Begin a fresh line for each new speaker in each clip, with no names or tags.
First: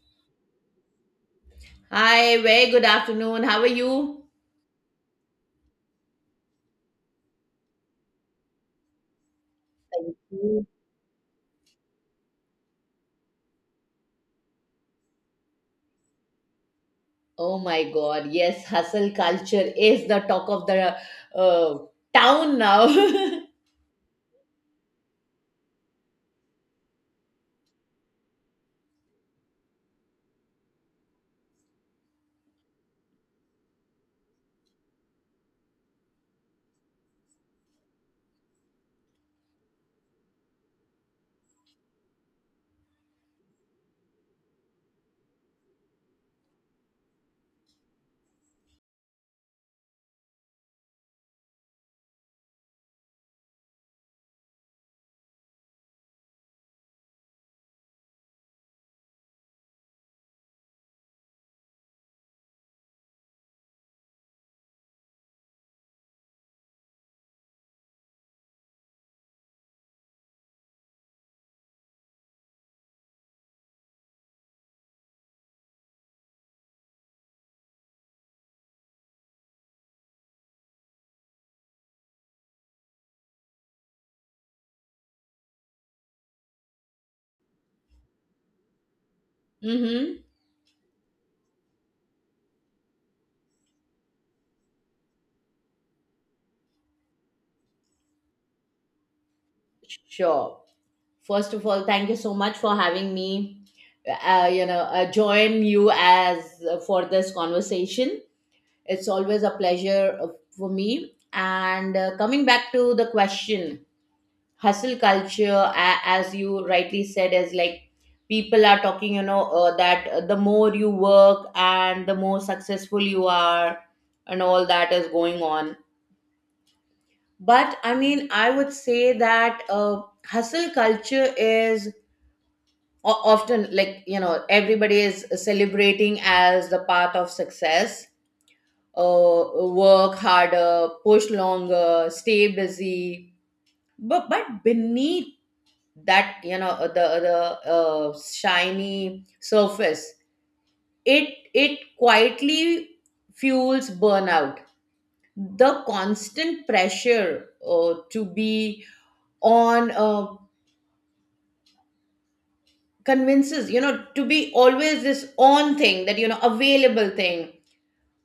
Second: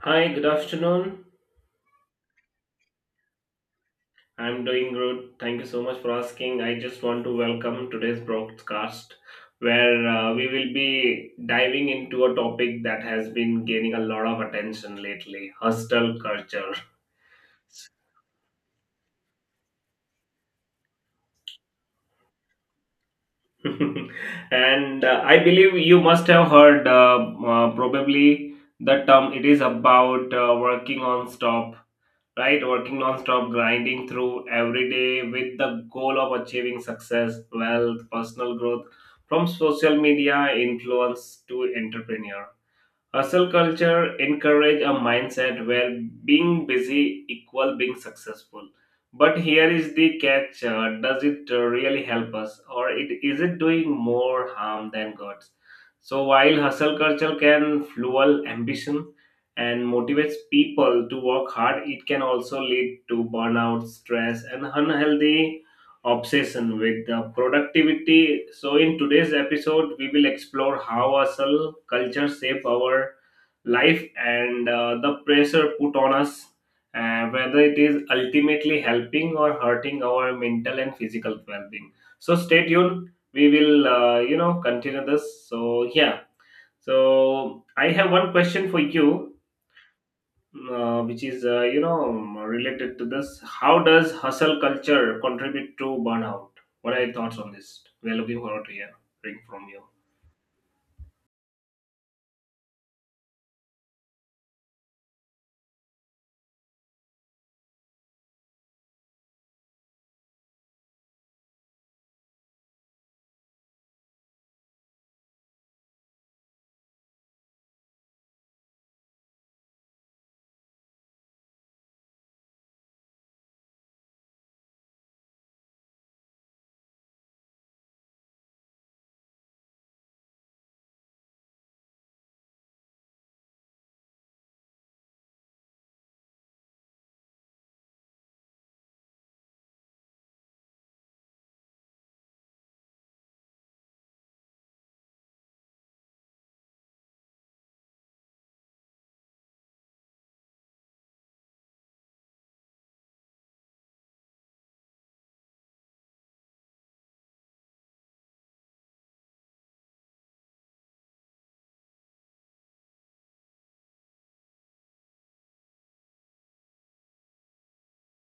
Hi, good afternoon.
Hi, very good afternoon. How are you?
I'm doing good. Thank you so much for asking. I just want to welcome today's broadcast where we
Mm.
will be diving into a topic that has been gaining a lot of attention lately, hostel culture.
Oh my God, yes, hustle culture is the talk of the uh, town now.
And I believe you must have heard probably the term it is about working on stop, right? Working non-stop, grinding through every day with the goal of achieving success, wealth, personal growth, from social media influence to entrepreneur. Hustle culture encourage a mindset where being busy equal being successful. But here is the catch: does it really help us, or it is it doing more harm than good? So while hustle culture can fuel ambition and motivates people to work hard, it can also lead to burnout, stress, and unhealthy obsession with the productivity. So, in today's episode, we will explore how hustle culture shape our life and the pressure put on us, whether it is ultimately helping or hurting our mental and physical well-being. So, stay tuned. We will, continue this. So, yeah. So, I have one question for you,
Mm-hmm.
which is related to this. How does hustle culture contribute to burnout? What are your thoughts on this? We're looking forward to hearing from you.
Sure. First of all, thank you so much for having me. Join you as for this conversation. It's always a pleasure for me. And coming back to the question, hustle culture as you rightly said is like people are talking, you know, that the more you work and the more successful you are, and all that is going on, but I mean, I would say that hustle culture is often, like, you know, everybody is celebrating as the path of success. uh, Work harder, push longer, stay busy, but beneath that, you know, the the shiny surface, it it quietly fuels burnout. The constant pressure to be on, convinces, you know, to be always this on thing, that, you know, available thing,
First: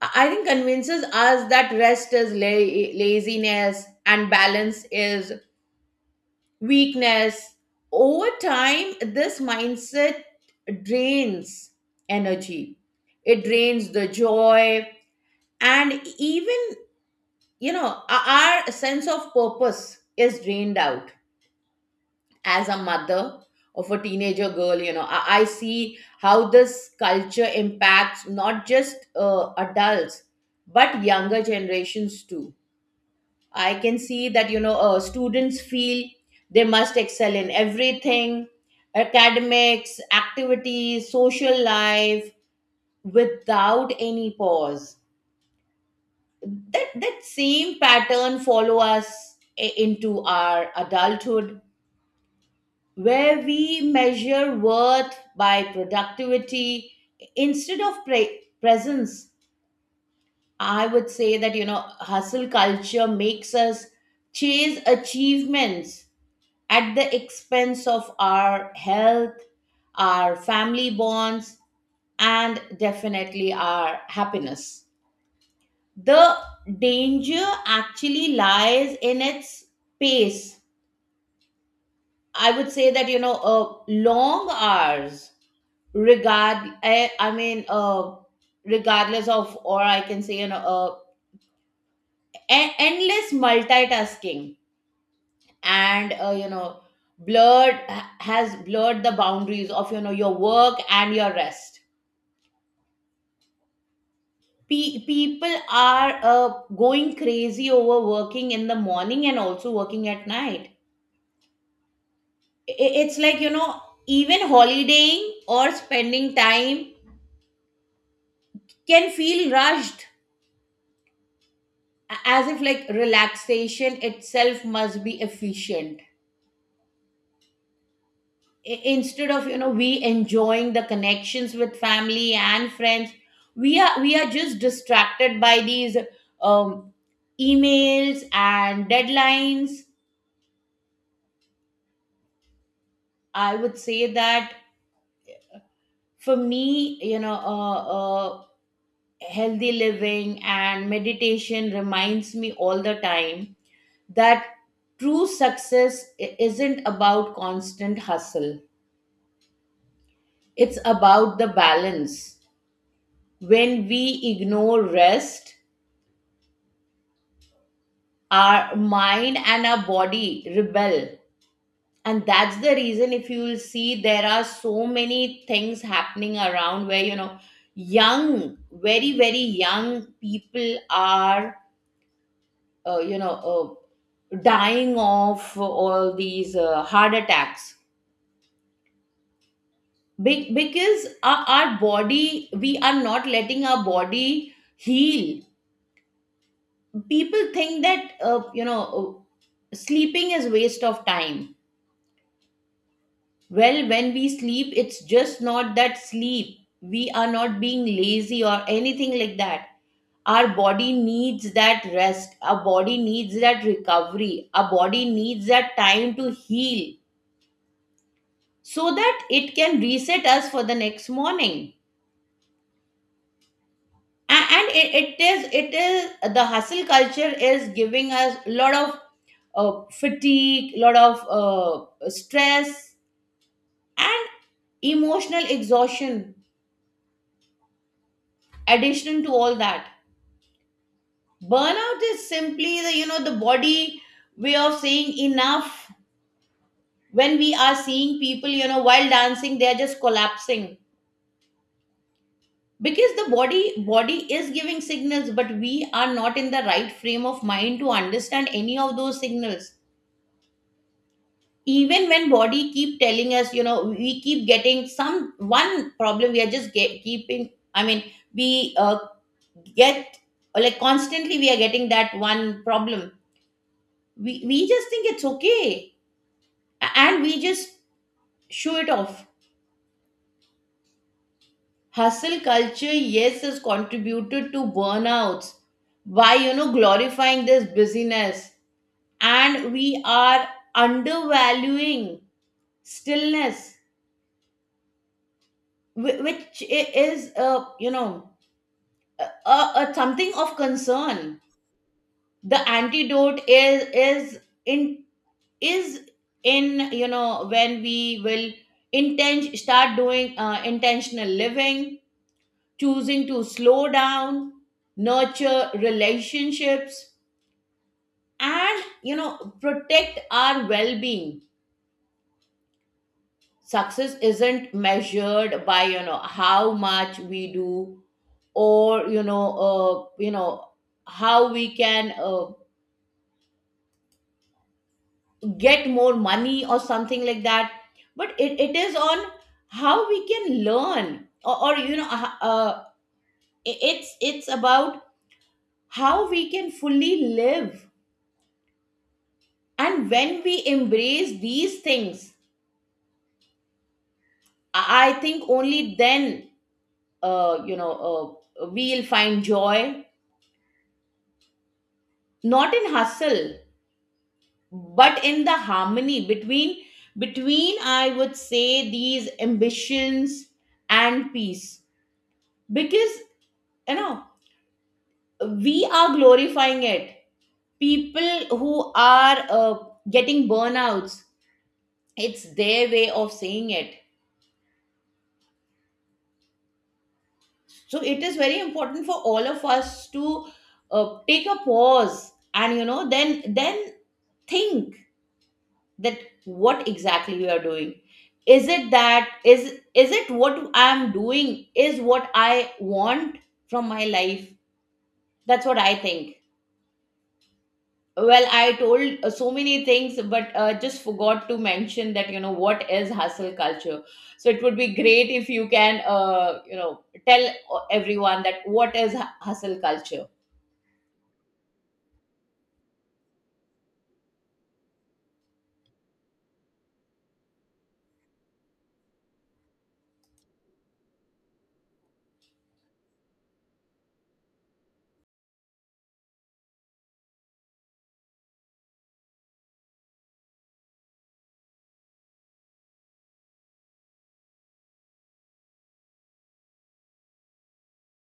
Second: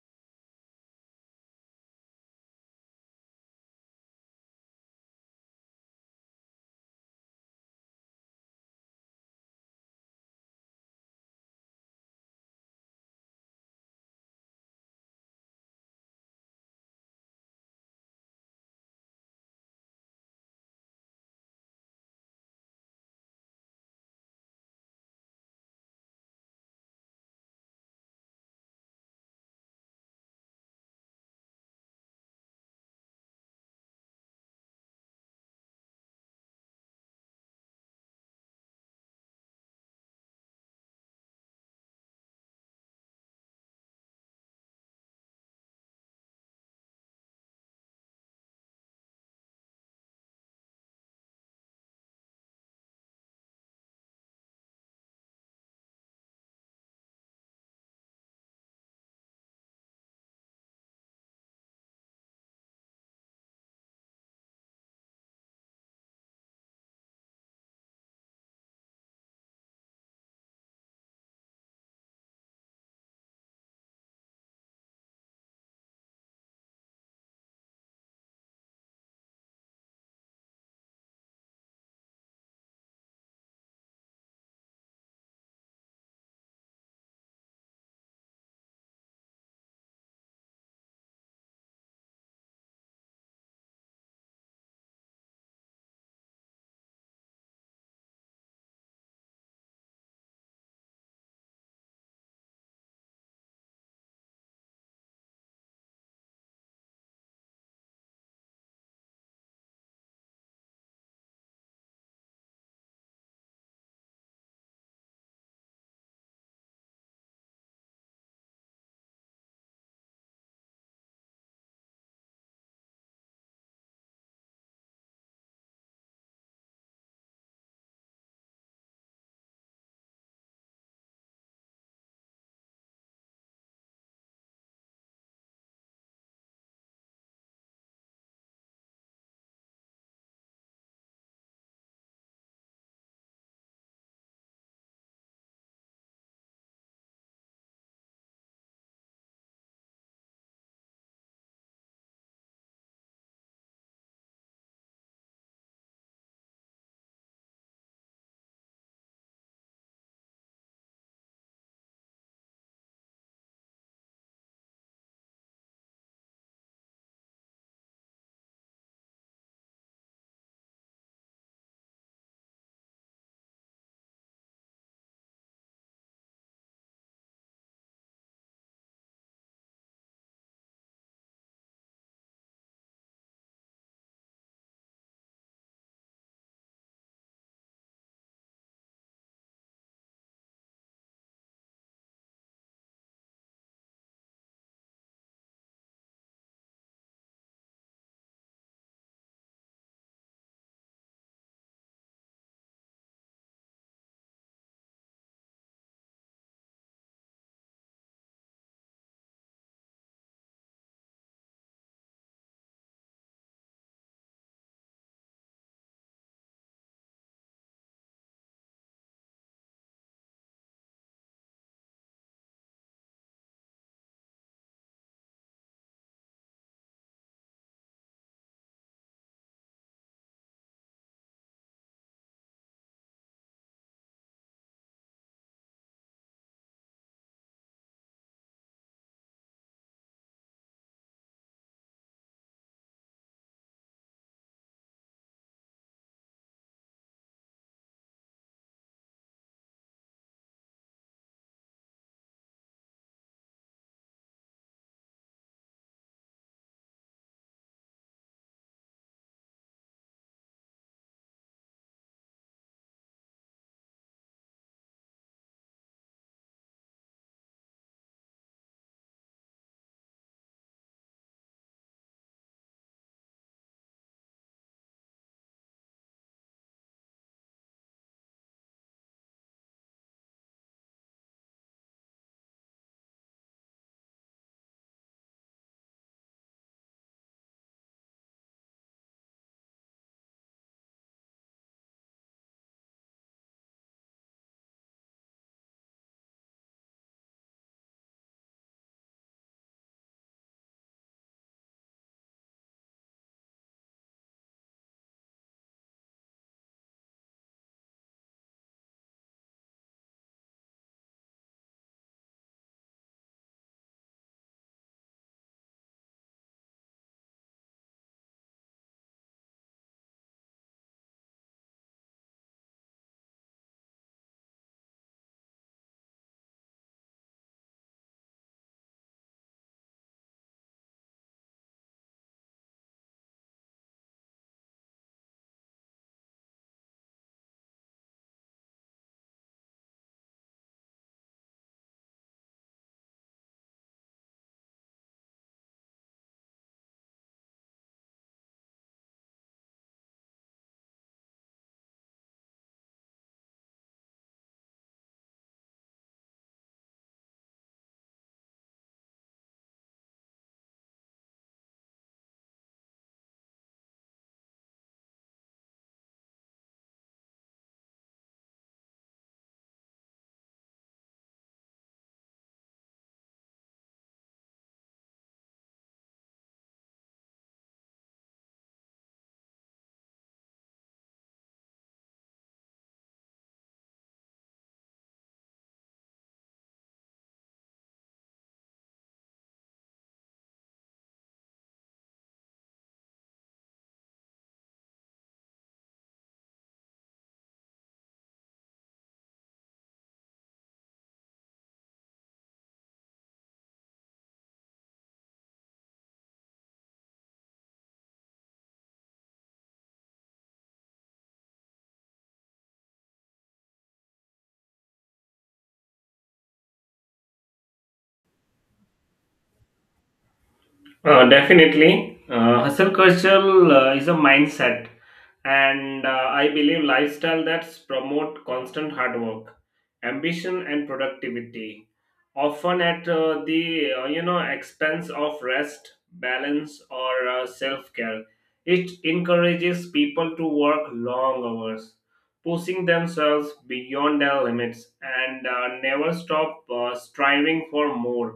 I think convinces us that rest is laziness and balance is weakness. Over time, this mindset drains energy, it drains the joy, and even, you know, our sense of purpose is drained out. As a mother of a teenager girl, you know, I see how this culture impacts not just adults, but younger generations too. I can see that, you know, students feel they must excel in everything: academics, activities, social life, without any pause. That same pattern follow us into our adulthood, where we measure worth by productivity instead of presence. I would say that, you know, hustle culture makes us chase achievements at the expense of our health, our family bonds, and definitely our happiness. The danger actually lies in its pace. I would say that, you know, long hours, regard, I, I mean, uh, regardless of, or I can say, you know, endless multitasking and, you know, blurred has blurred the boundaries of, you know, your work and your rest. People are going crazy over working in the morning and also working at night. It's like, you know, even holidaying or spending time can feel rushed, as if like relaxation itself must be efficient. Instead of, you know, we enjoying the connections with family and friends, we are just distracted by these um, emails and deadlines. I would say that for me, you know, healthy living and meditation reminds me all the time that true success isn't about constant hustle, it's about the balance. When we ignore rest, our mind and our body rebel, and that's the reason. If you will see, there are so many things happening around, where, you know, young, very very young people are, uh, you know uh, dying of all these heart attacks. Because our body, we are not letting our body heal. People think that, sleeping is waste of time. Well, when we sleep, it's just not that sleep. We are not being lazy or anything like that. Our body needs that rest. Our body needs that recovery. Our body needs that time to heal so that it can reset us for the next morning. A- And it, it is, The hustle culture is giving us a lot of fatigue, a lot of stress, and emotional exhaustion. Addition to all that, burnout is simply the, you know, the body way of saying enough. When we are seeing people, you know, while dancing they are just collapsing, because the body is giving signals, but we are not in the right frame of mind to understand any of those signals. Even when body keep telling us, you know, we keep getting some one problem, we are just keeping, I mean, we get, like, constantly we are getting that one problem, we just think it's okay. And we just show it off. Hustle culture, yes, has contributed to burnouts by, you know, glorifying this busyness. And we are undervaluing stillness, which is, a something of concern. The antidote in is in, you know, when we will start doing intentional living: choosing to slow down, nurture relationships, and, you know, protect our well-being. Success isn't measured by, you know, how much we do, or, you know, how we can get more money or something like that, but it is on how we can learn, or you know it's about how we can fully live. And when we embrace these things, I think only then, uh, you know uh, we'll find joy, not in hustle, but in the harmony between, I would say, these ambitions and peace. Because, you know, we are glorifying it. People who are getting burnouts, it's their way of saying it. So it is very important for all of us to take a pause, and, you know, then think that what exactly we are doing. Is it that, is it what I am doing is what I want from my life? That's what I think. Well, I told, so many things, but just forgot to mention that, you know, what is hustle culture. So it would be great if you can, tell everyone that what is hustle culture.
Definitely hustle culture is a mindset and I believe lifestyle that promote constant hard work, ambition and productivity, often at the expense of rest, balance or self-care. It encourages people to work long hours, pushing themselves beyond their limits and never stop striving for more,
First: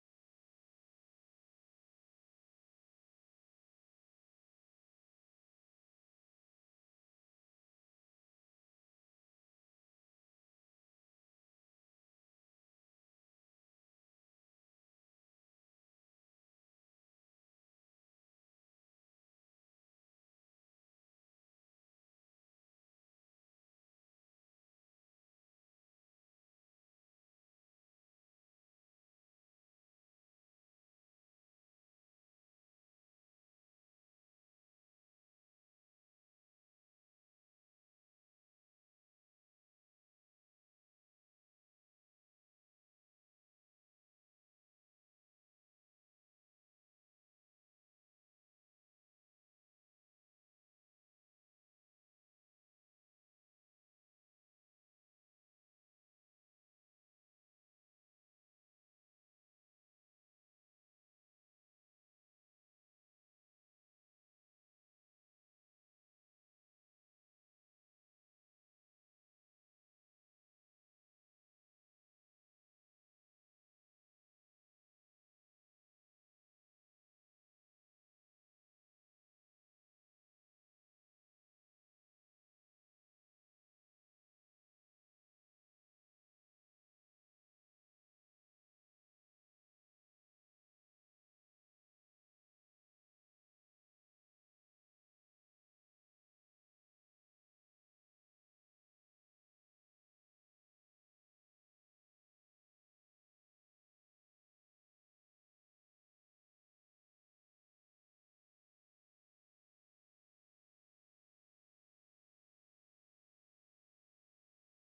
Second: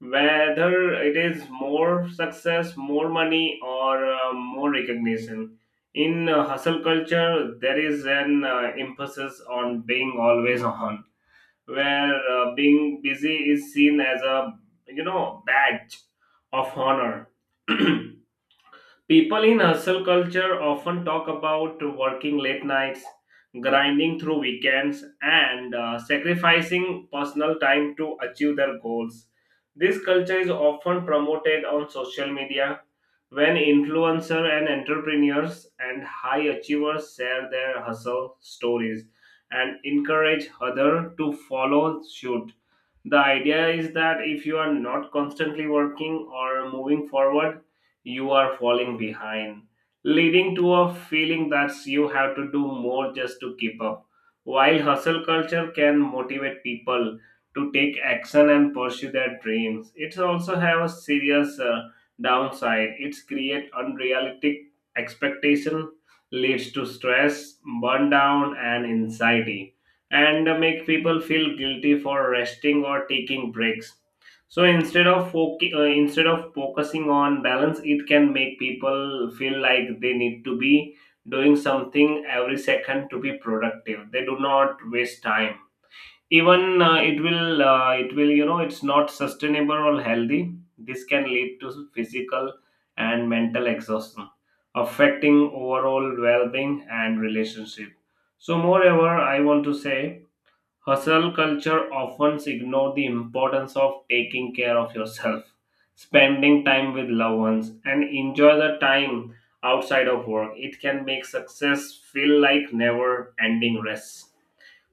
whether it is more success, more money, or more recognition. In hustle culture, there is an emphasis on being always on, where being busy is seen as a you know badge of honor. People in hustle culture often talk about working late nights, grinding through weekends, and sacrificing personal time to achieve their goals. This culture is often promoted on social media when influencers and entrepreneurs and high achievers share their hustle stories and encourage others to follow suit. The idea is that if you are not constantly working or moving forward, you are falling behind, leading to a feeling that you have to do more just to keep up. While hustle culture can motivate people to take action and pursue their dreams, it also have a serious downside. It's create unrealistic expectation, leads to stress, burnout, and anxiety, and make people feel guilty for resting or taking breaks. So instead of focusing on balance, it can make people feel like they need to be doing something every second to be productive. They do not waste time. Even it will you know it's not sustainable or healthy. This can lead to physical and mental exhaustion, affecting overall well-being and relationship. So moreover, I want to say hustle culture often ignores the importance of taking care of yourself, spending time with loved ones, and enjoy the time outside of work. It can make success feel like never ending race,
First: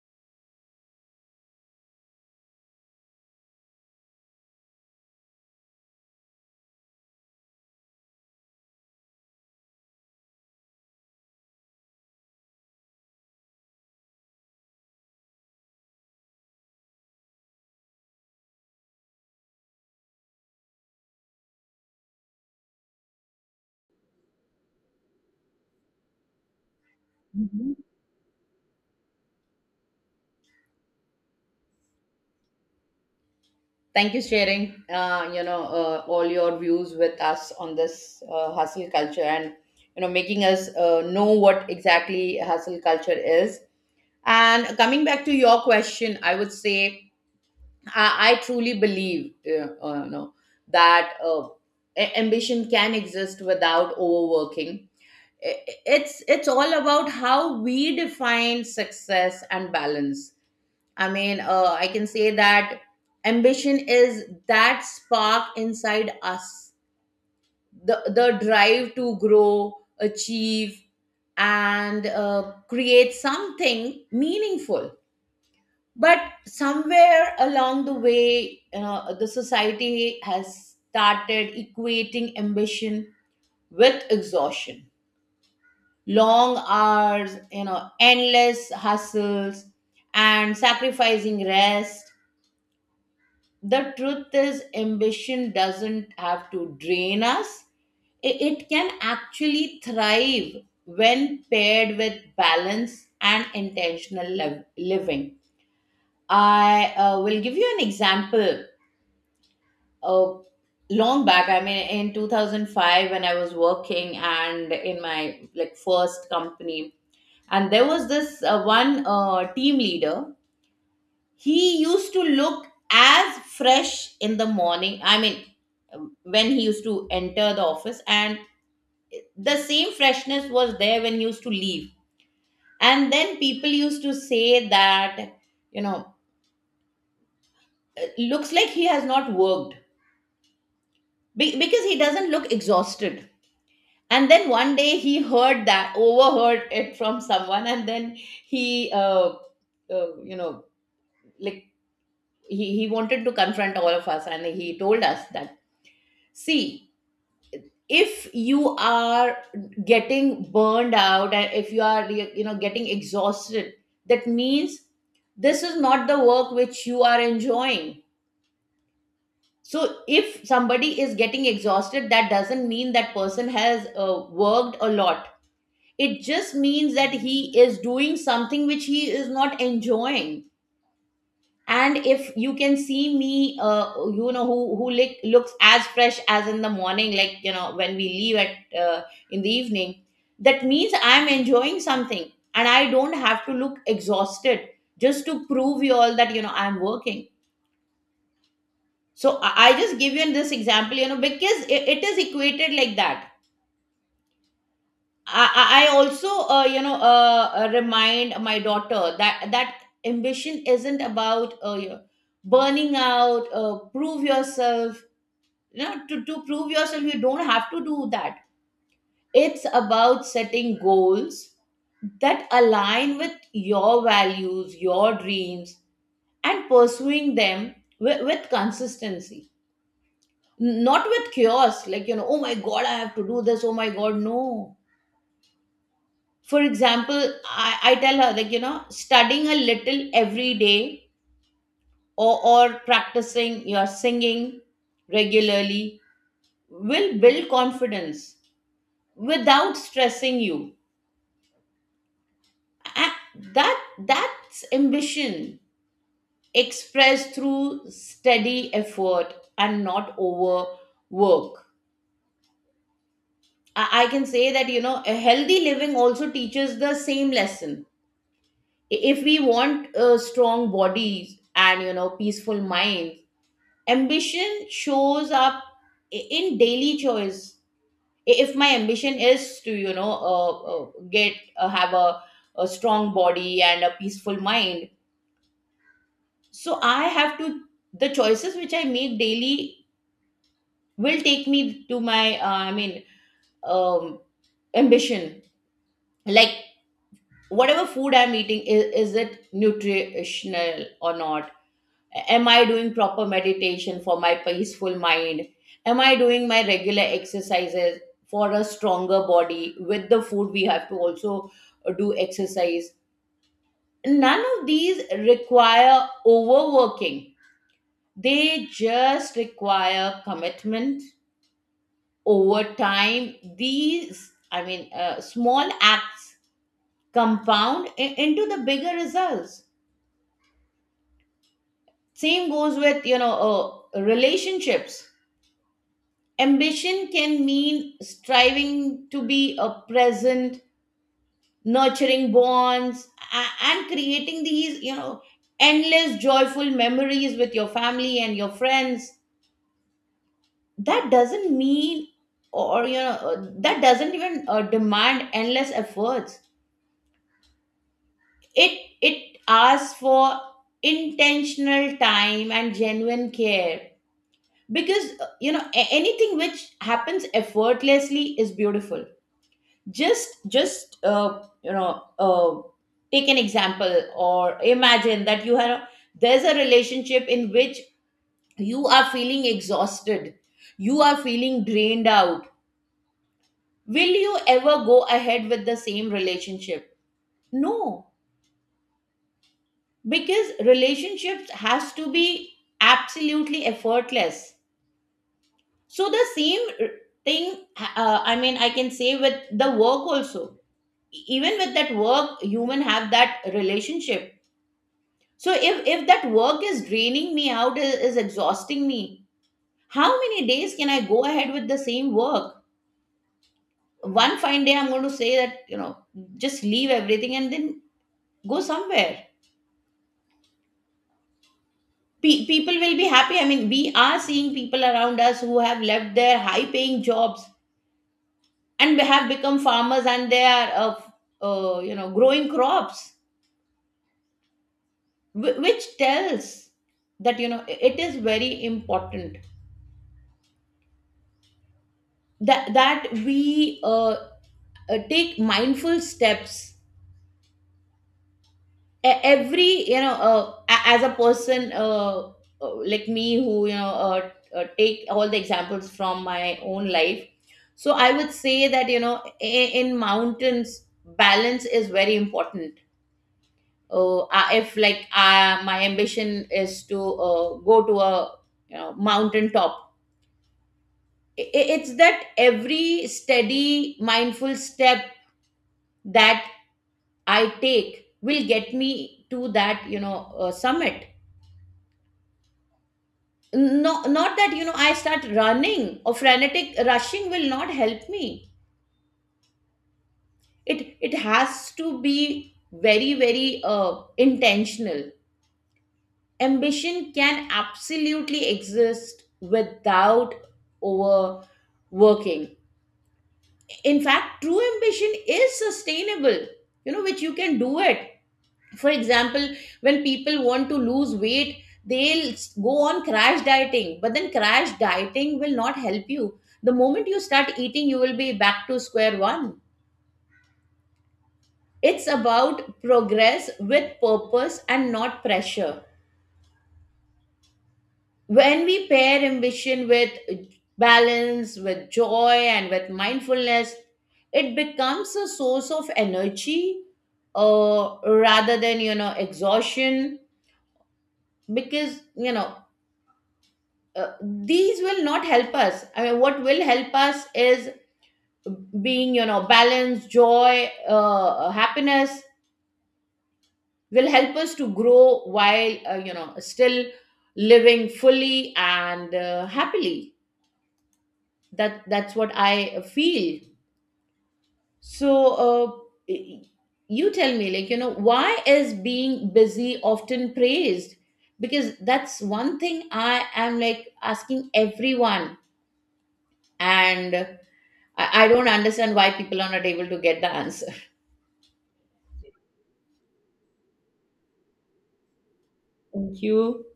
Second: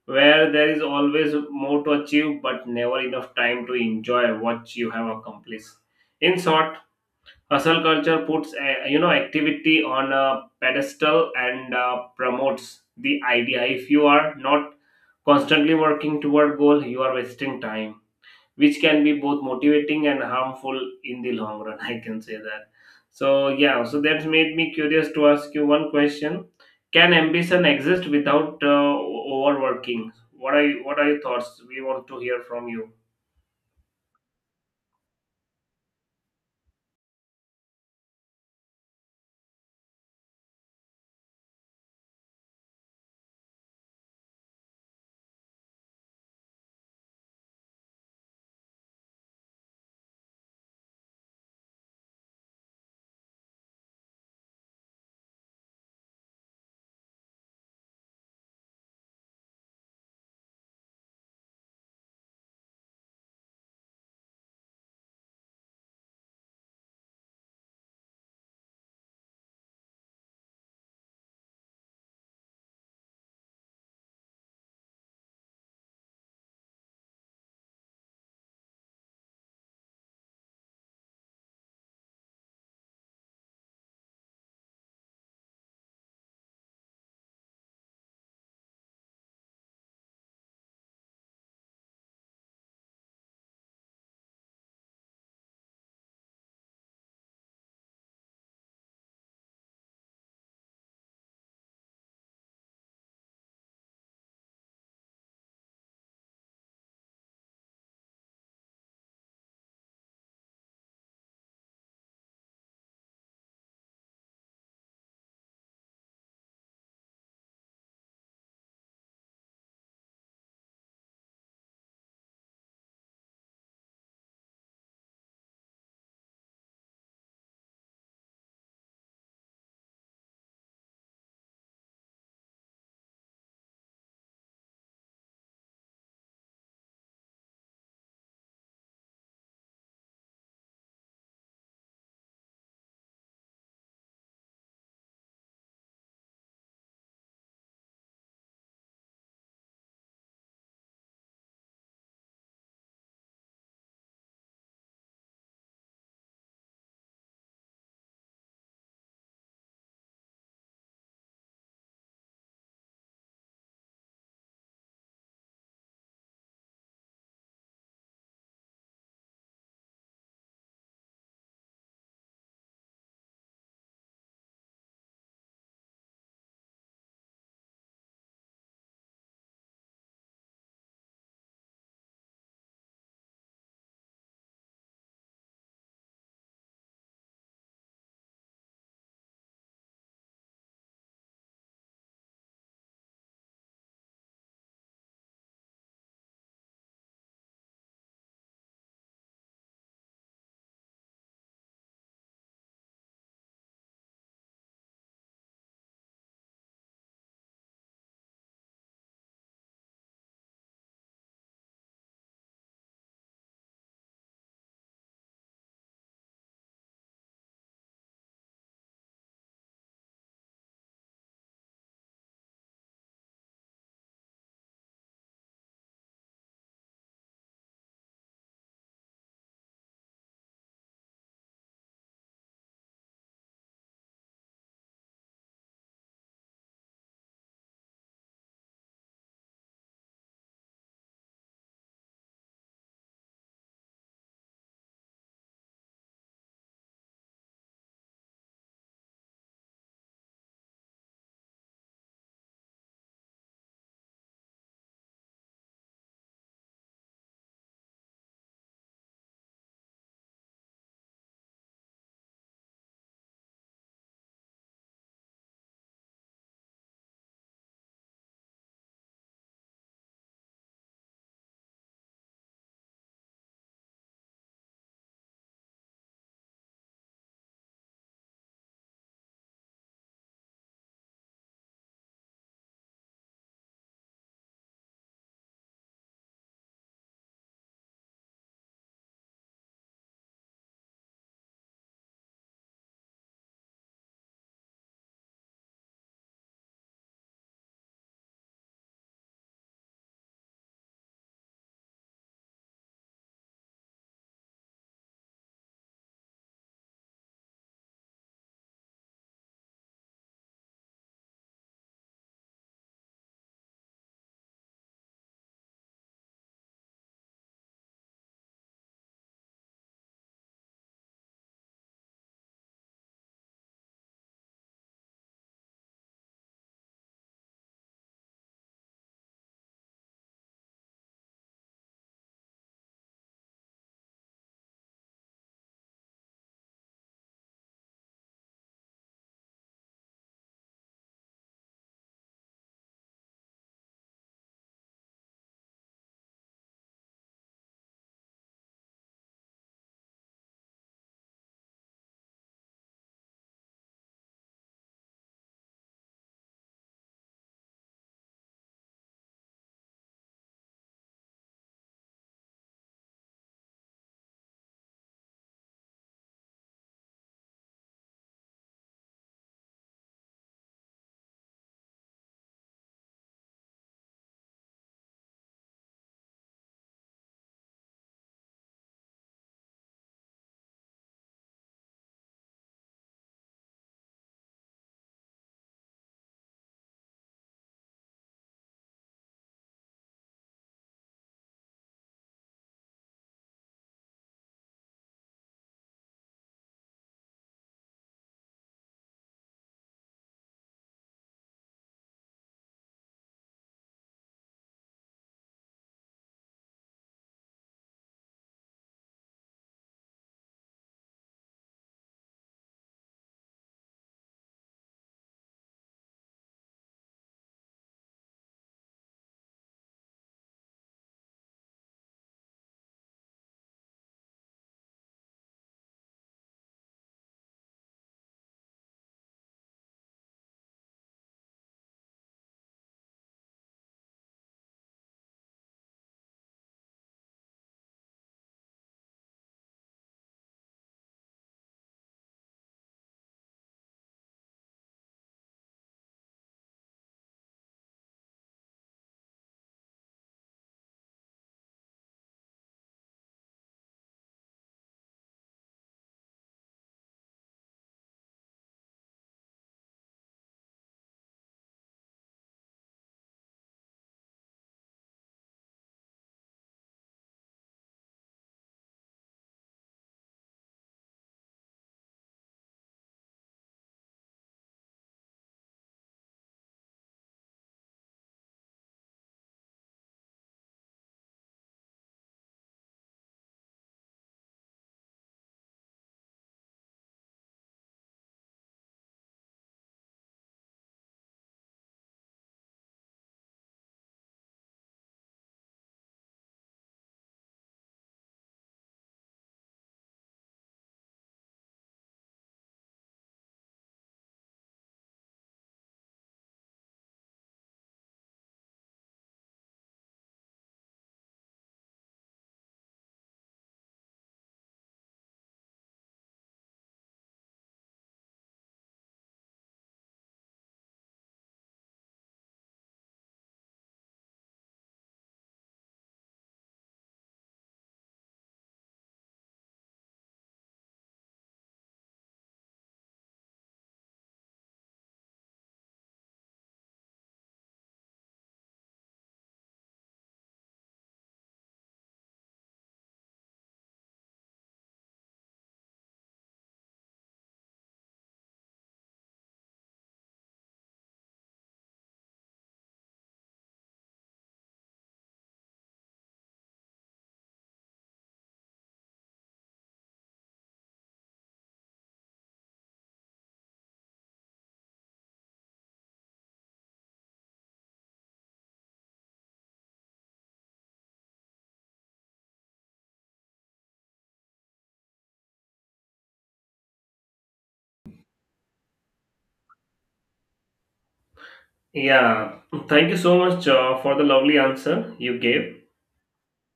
where there is always more to achieve but never enough time to enjoy what you have accomplished. In short, hustle culture puts activity on a pedestal and promotes the idea if you are not constantly working toward goal you are wasting time, which can be both motivating and harmful in the long run. I can say that. So yeah, so that's made me curious to ask you one question. Can ambition
Mhm.
exist without overworking? What are your thoughts? We want to hear from you.
Thank you sharing, all your views with us on this hustle culture and, you know, making us know what exactly hustle culture is. And coming back to your question, I would say, I truly believe, that ambition can exist without overworking. I- it's all about how we define success and balance. I mean, I can say that ambition is that spark inside us, the drive to grow, achieve, and create something meaningful. But somewhere along the way, the society has started equating ambition with exhaustion, long hours, you know, endless hustles, and sacrificing rest. The truth is, ambition doesn't have to drain us. It can actually thrive when paired with balance and intentional living. I will give you an example. Uh, Long back, I mean, in 2005, when I was working and in my like first company, and there was this one team leader. He used to look as fresh in the morning, I mean, when he used to enter the office, and the same freshness was there when he used to leave. And then people used to say that, you know, looks like he has not worked, because he doesn't look exhausted. And then one day he heard that, overheard it from someone, and then he, uh, you know like he wanted to confront all of us, and he told us that, see, if you are getting burned out, and if you are, you know, getting exhausted, that means this is not the work which you are enjoying. So if somebody is getting exhausted, that doesn't mean that person has worked a lot. It just means that he is doing something which he is not enjoying. And if you can see me, who looks as fresh as in the morning, like, you know, when we leave at, uh, in the evening, that means I'm enjoying something and I don't have to look exhausted just to prove you all that, you know, I'm working. So I just give you this example, you know, because it is equated like that. I also, remind my daughter that ambition isn't about, burning out prove yourself. You know, to prove yourself, you don't have to do that. It's about setting goals that align with your values, your dreams, and pursuing them with consistency, not with chaos, like, you know, oh my God, I have to do this, oh my God, no. For example, I tell her, like, you know, studying a little every day, or practicing your singing regularly, will build confidence without stressing you. A- that that's ambition, expressed through steady effort and not overwork. I can say that, you know, a healthy living also teaches the same lesson. If we want a strong bodies and, you know, peaceful minds, ambition shows up in daily choice. If my ambition is to, you know, get have a strong body and a peaceful mind, so I have to, the choices which I make daily will take me to my, I mean, um ambition, like, whatever food I'm eating is it nutritional or not? Am I doing proper meditation for my peaceful mind? Am I doing my regular exercises for a stronger body. With the food, we have to also do exercise. None of these require overworking. They just require commitment over time. These, small acts compound into the bigger results. Same goes with, relationships. Ambition can mean striving to be a present, nurturing bonds, and creating these, endless joyful memories with your family and your friends. That doesn't mean, or that doesn't even demand endless efforts. It asks for intentional time and genuine care, because anything which happens effortlessly is beautiful. Just take an example, or imagine that you have there's a relationship in which you are feeling exhausted, you are feeling drained out. Will you ever go ahead with the same relationship? No, because relationships has to be absolutely effortless. So the same thing, I can say with the work also. Even with that work, human have that relationship. So if that work is draining me out, is exhausting me, how many days can I go ahead with the same work? One fine day I'm going to say that, you know, just leave everything and then go somewhere. People will be happy. I mean, we are seeing people around us who have left their high-paying jobs, and they have become farmers, and they are, growing crops, which tells that, you know, it is very important that we take mindful steps e- every you know a- as a person, like me, who, take all the examples from my own life. So I would say that, you know, in mountains, balance is very important. If, my ambition is to go to a, you know, mountain top, it's that every steady mindful step that I take will get me to that, summit. No, not that, you know, I start running or frenetic rushing will not help me. It has to be very very intentional. Ambition can absolutely exist without overworking. In fact, true ambition is sustainable, you know, which you can do it. For example, when people want to lose weight, they'll go on crash dieting, but then crash dieting will not help you. The moment you start eating, you will be back to square one. It's about progress with purpose and not pressure. When we pair ambition with balance, with joy, and with mindfulness, it becomes a source of energy, rather than, you know, exhaustion. Because, you know, these will not help us. I mean, what will help us is being, you know, balance, joy, happiness, will help us to grow while, you know, still living fully and happily. That's what I feel. So uh, y- you tell me, like, you know, why is being busy often praised? Because that's one thing I am, like, asking everyone. And I don't understand why people are not able to get the answer.
Yeah, thank you so much for the lovely answer you gave.
Thank you.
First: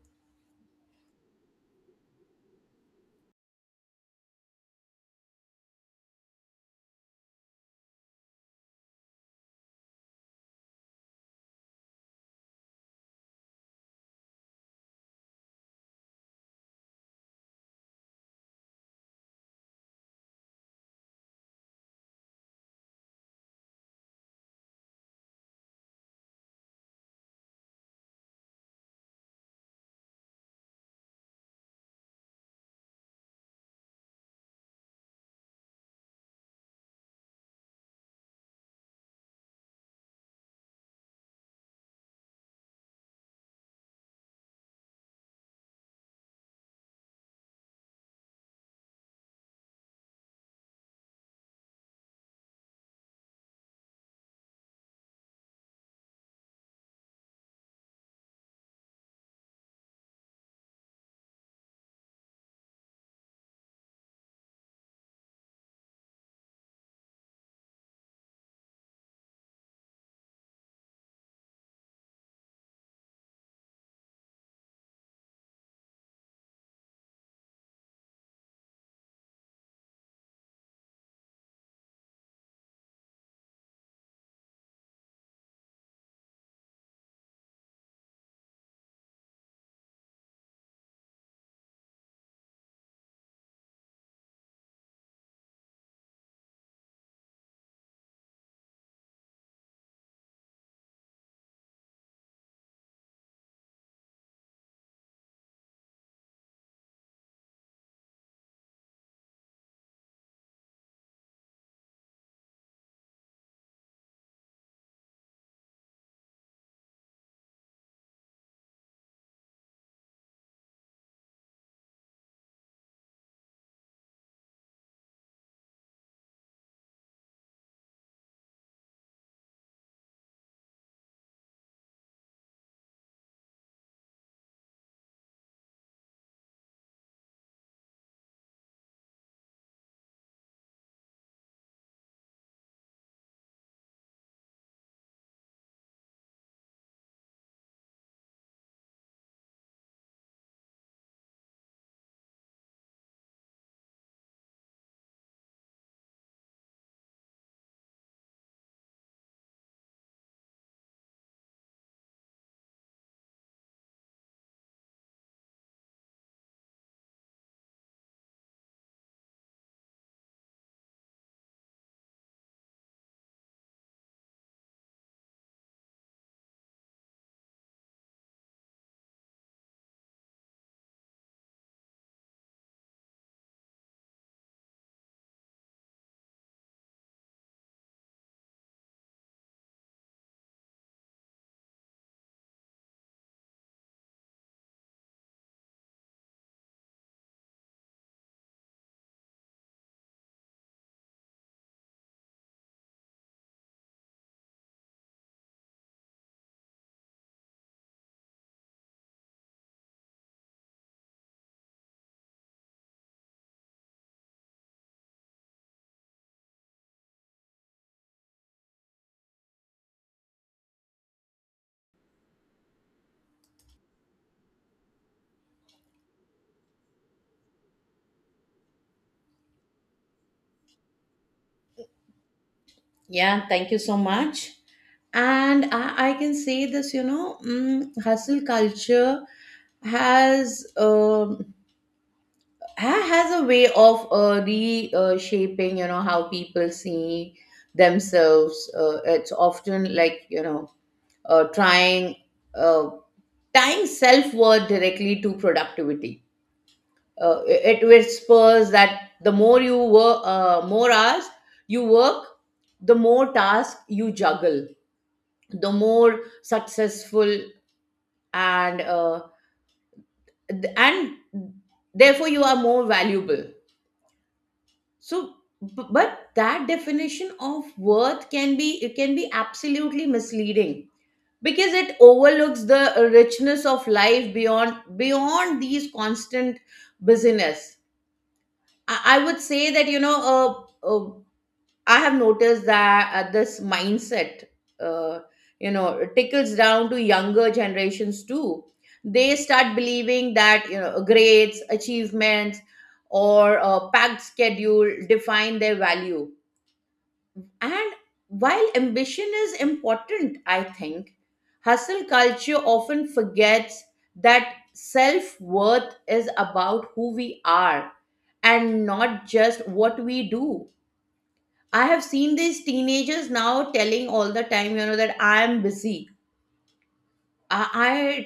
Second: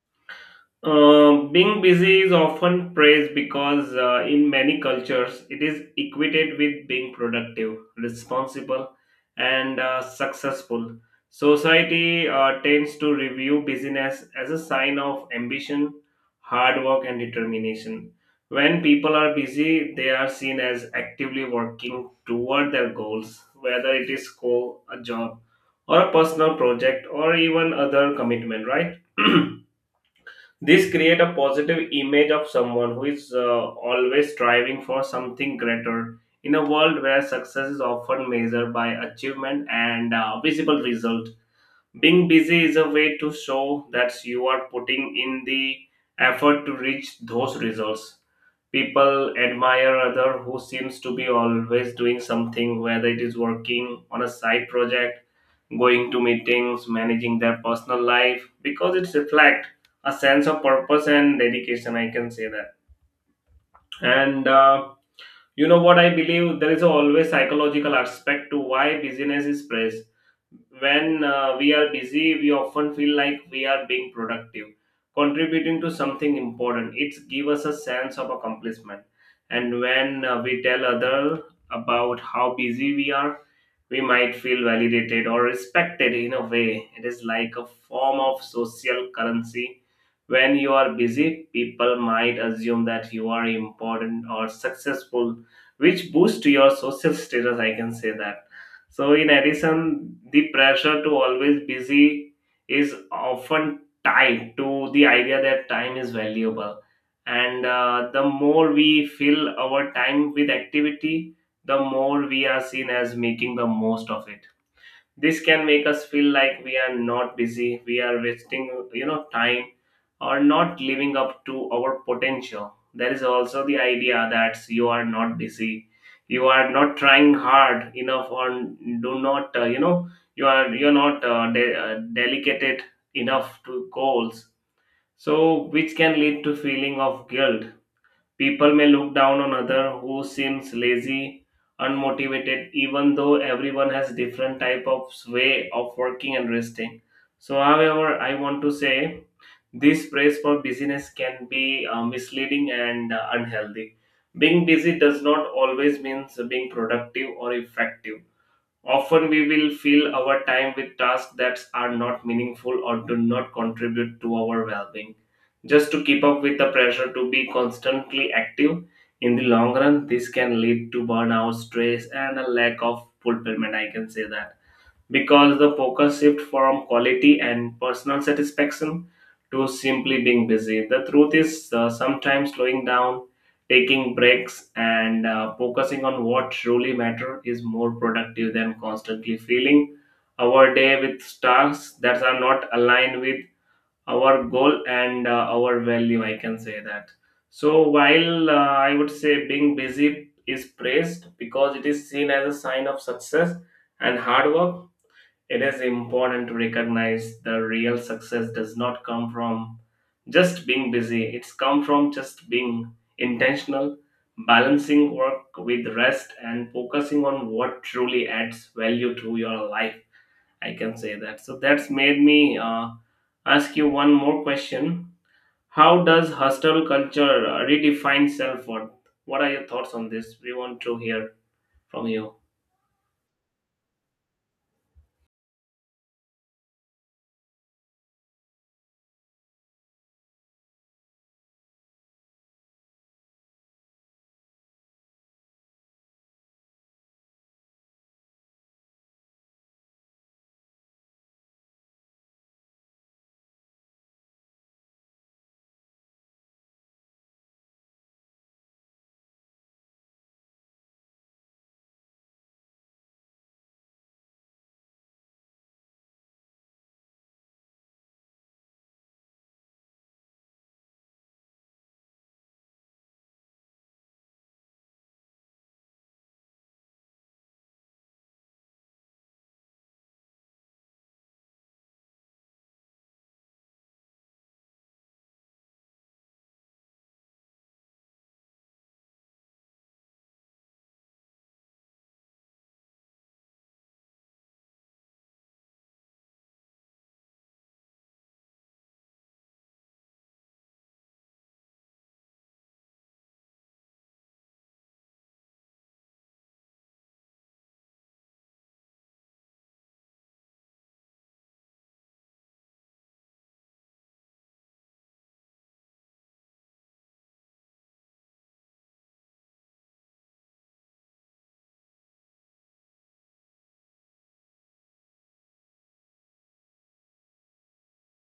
Being busy is often praised because in many cultures it is equated with being productive, responsible, and successful. Society tends to review busyness as a sign of ambition, hard work, and determination. When people are busy, they are seen as actively working toward their goals, whether it is school, a job, or a personal project, or even other commitment, right? This create a positive image of someone who is always striving for something greater. In a world where success is often measured by achievement and visible result, being busy is a way to show that you are putting in the effort to reach those results. People admire other who seems to be always doing something, whether it is working on a side project, going to meetings, managing their personal life, because it's reflect a sense of purpose and dedication. I can say that. And you know what I believe? There is always psychological aspect to why business is praised. When we are busy, we often feel like we are being productive, contributing to something important. It gives us a sense of accomplishment. And when we tell others about how busy we are, we might feel validated or respected in a way. It is like a form of social currency. When you are busy, people might assume that you are important or successful, which boosts your social status. I can say that. So in addition, the pressure to always busy is often tied to the idea that time is valuable. And the more we fill our time with activity, the more we are seen as making the most of it. This can make us feel like we are not busy, we are wasting you know time, or not living up to our potential. There is also the idea that you are not busy, you are not trying hard enough or do not you're not dedicated enough to goals, so which can lead to feeling of guilt. People may look down on other who seems lazy, unmotivated, even though everyone has different type of way of working and resting. So, however, I want to say this praise for busyness can be misleading and unhealthy. Being busy does not always means being productive or effective. Often we will fill our time with tasks that are not meaningful or do not contribute to our well being. Just to keep up with the pressure to be constantly active, in the long run, this can lead to burnout, stress, and a lack of fulfillment. I can say that because the focus shift from quality and personal satisfaction to simply being busy. The truth is, sometimes slowing down, taking breaks, and focusing on what truly matter is more productive than constantly filling our day with tasks that are not aligned with our goal and our value. I can say that. So while I would say being busy is praised because it is seen as a sign of success and hard work, it is important to recognize the real success does not come from just being busy. It's come from just being intentional, balancing work with rest and focusing on what truly adds value to your life. I can say that. So that's made me ask you one more question. How does hostel culture redefine self-worth? What are your thoughts on this? We want to hear from you.
Yeah, thank you so much. And I can say this, you know, hustle culture has has a way of shaping, you know, how people see themselves. It's often, like, you know, trying uh, tying self worth directly to productivity. It whispers that the more you work, more hours you work, the more tasks you juggle, the more successful and and therefore you are more valuable. So, but that definition of worth can be, it can be absolutely misleading, because it overlooks the richness of life beyond, these constant busyness. I would say that, I have noticed that, this mindset, uh, you know, tickles down to younger generations too. They start believing that, you know, grades, achievements, or a packed schedule define their value. And while ambition is important, I think hustle culture often forgets that self worth is about who we are and not just what we do. I have seen these teenagers now telling all the time, you know, that I am busy.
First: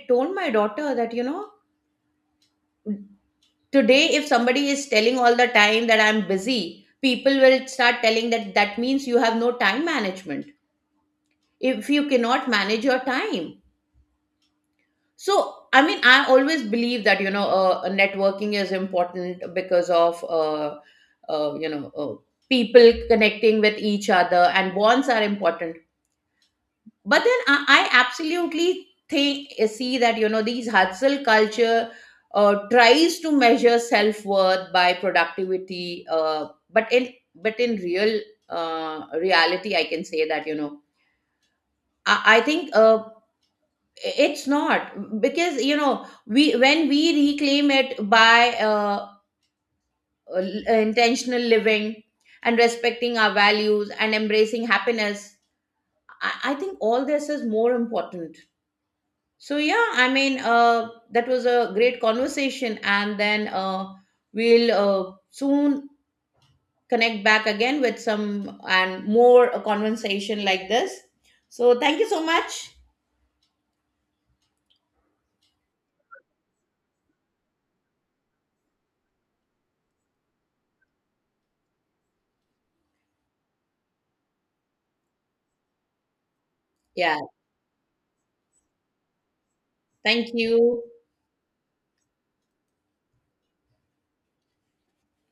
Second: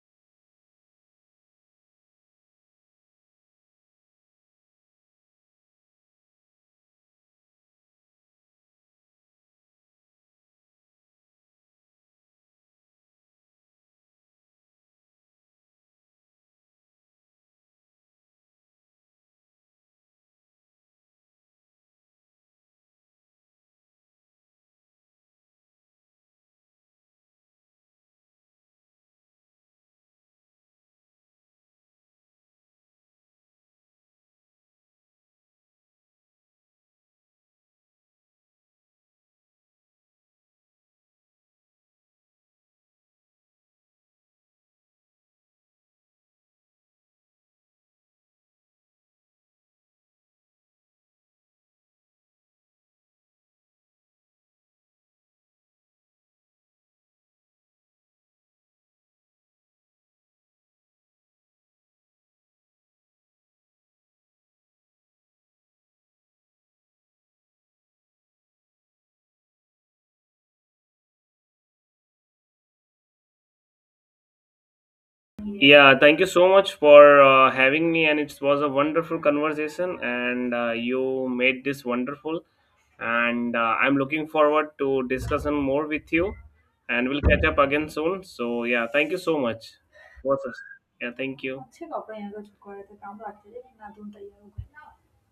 I told my daughter that, you know, today if somebody is telling all the time that I'm busy, people will start telling that, that means you have no time management if you cannot manage your time. So, I mean, I always believe that, you know, networking is important because of, uh, you know, uh, people connecting with each other, and bonds are important. But then I absolutely think, see that, you know, these hustle culture tries to measure self worth by productivity, but in real reality, I can say that, you know, I think, it's not because, you know, we when we reclaim it by, uh, intentional living and respecting our values and embracing happiness, I think all this is more important. So yeah, I mean, that was a great conversation, and then we'll soon connect back again with some and more a conversation like this. So thank you so much.
Yeah, thank you so much for having me, and it was a wonderful conversation, and you made this wonderful. And I'm looking forward to discussing more with you, and
Yeah,
we'll catch up again soon. So yeah, thank you so much.
thank
What's up?
you.
Yeah, thank you.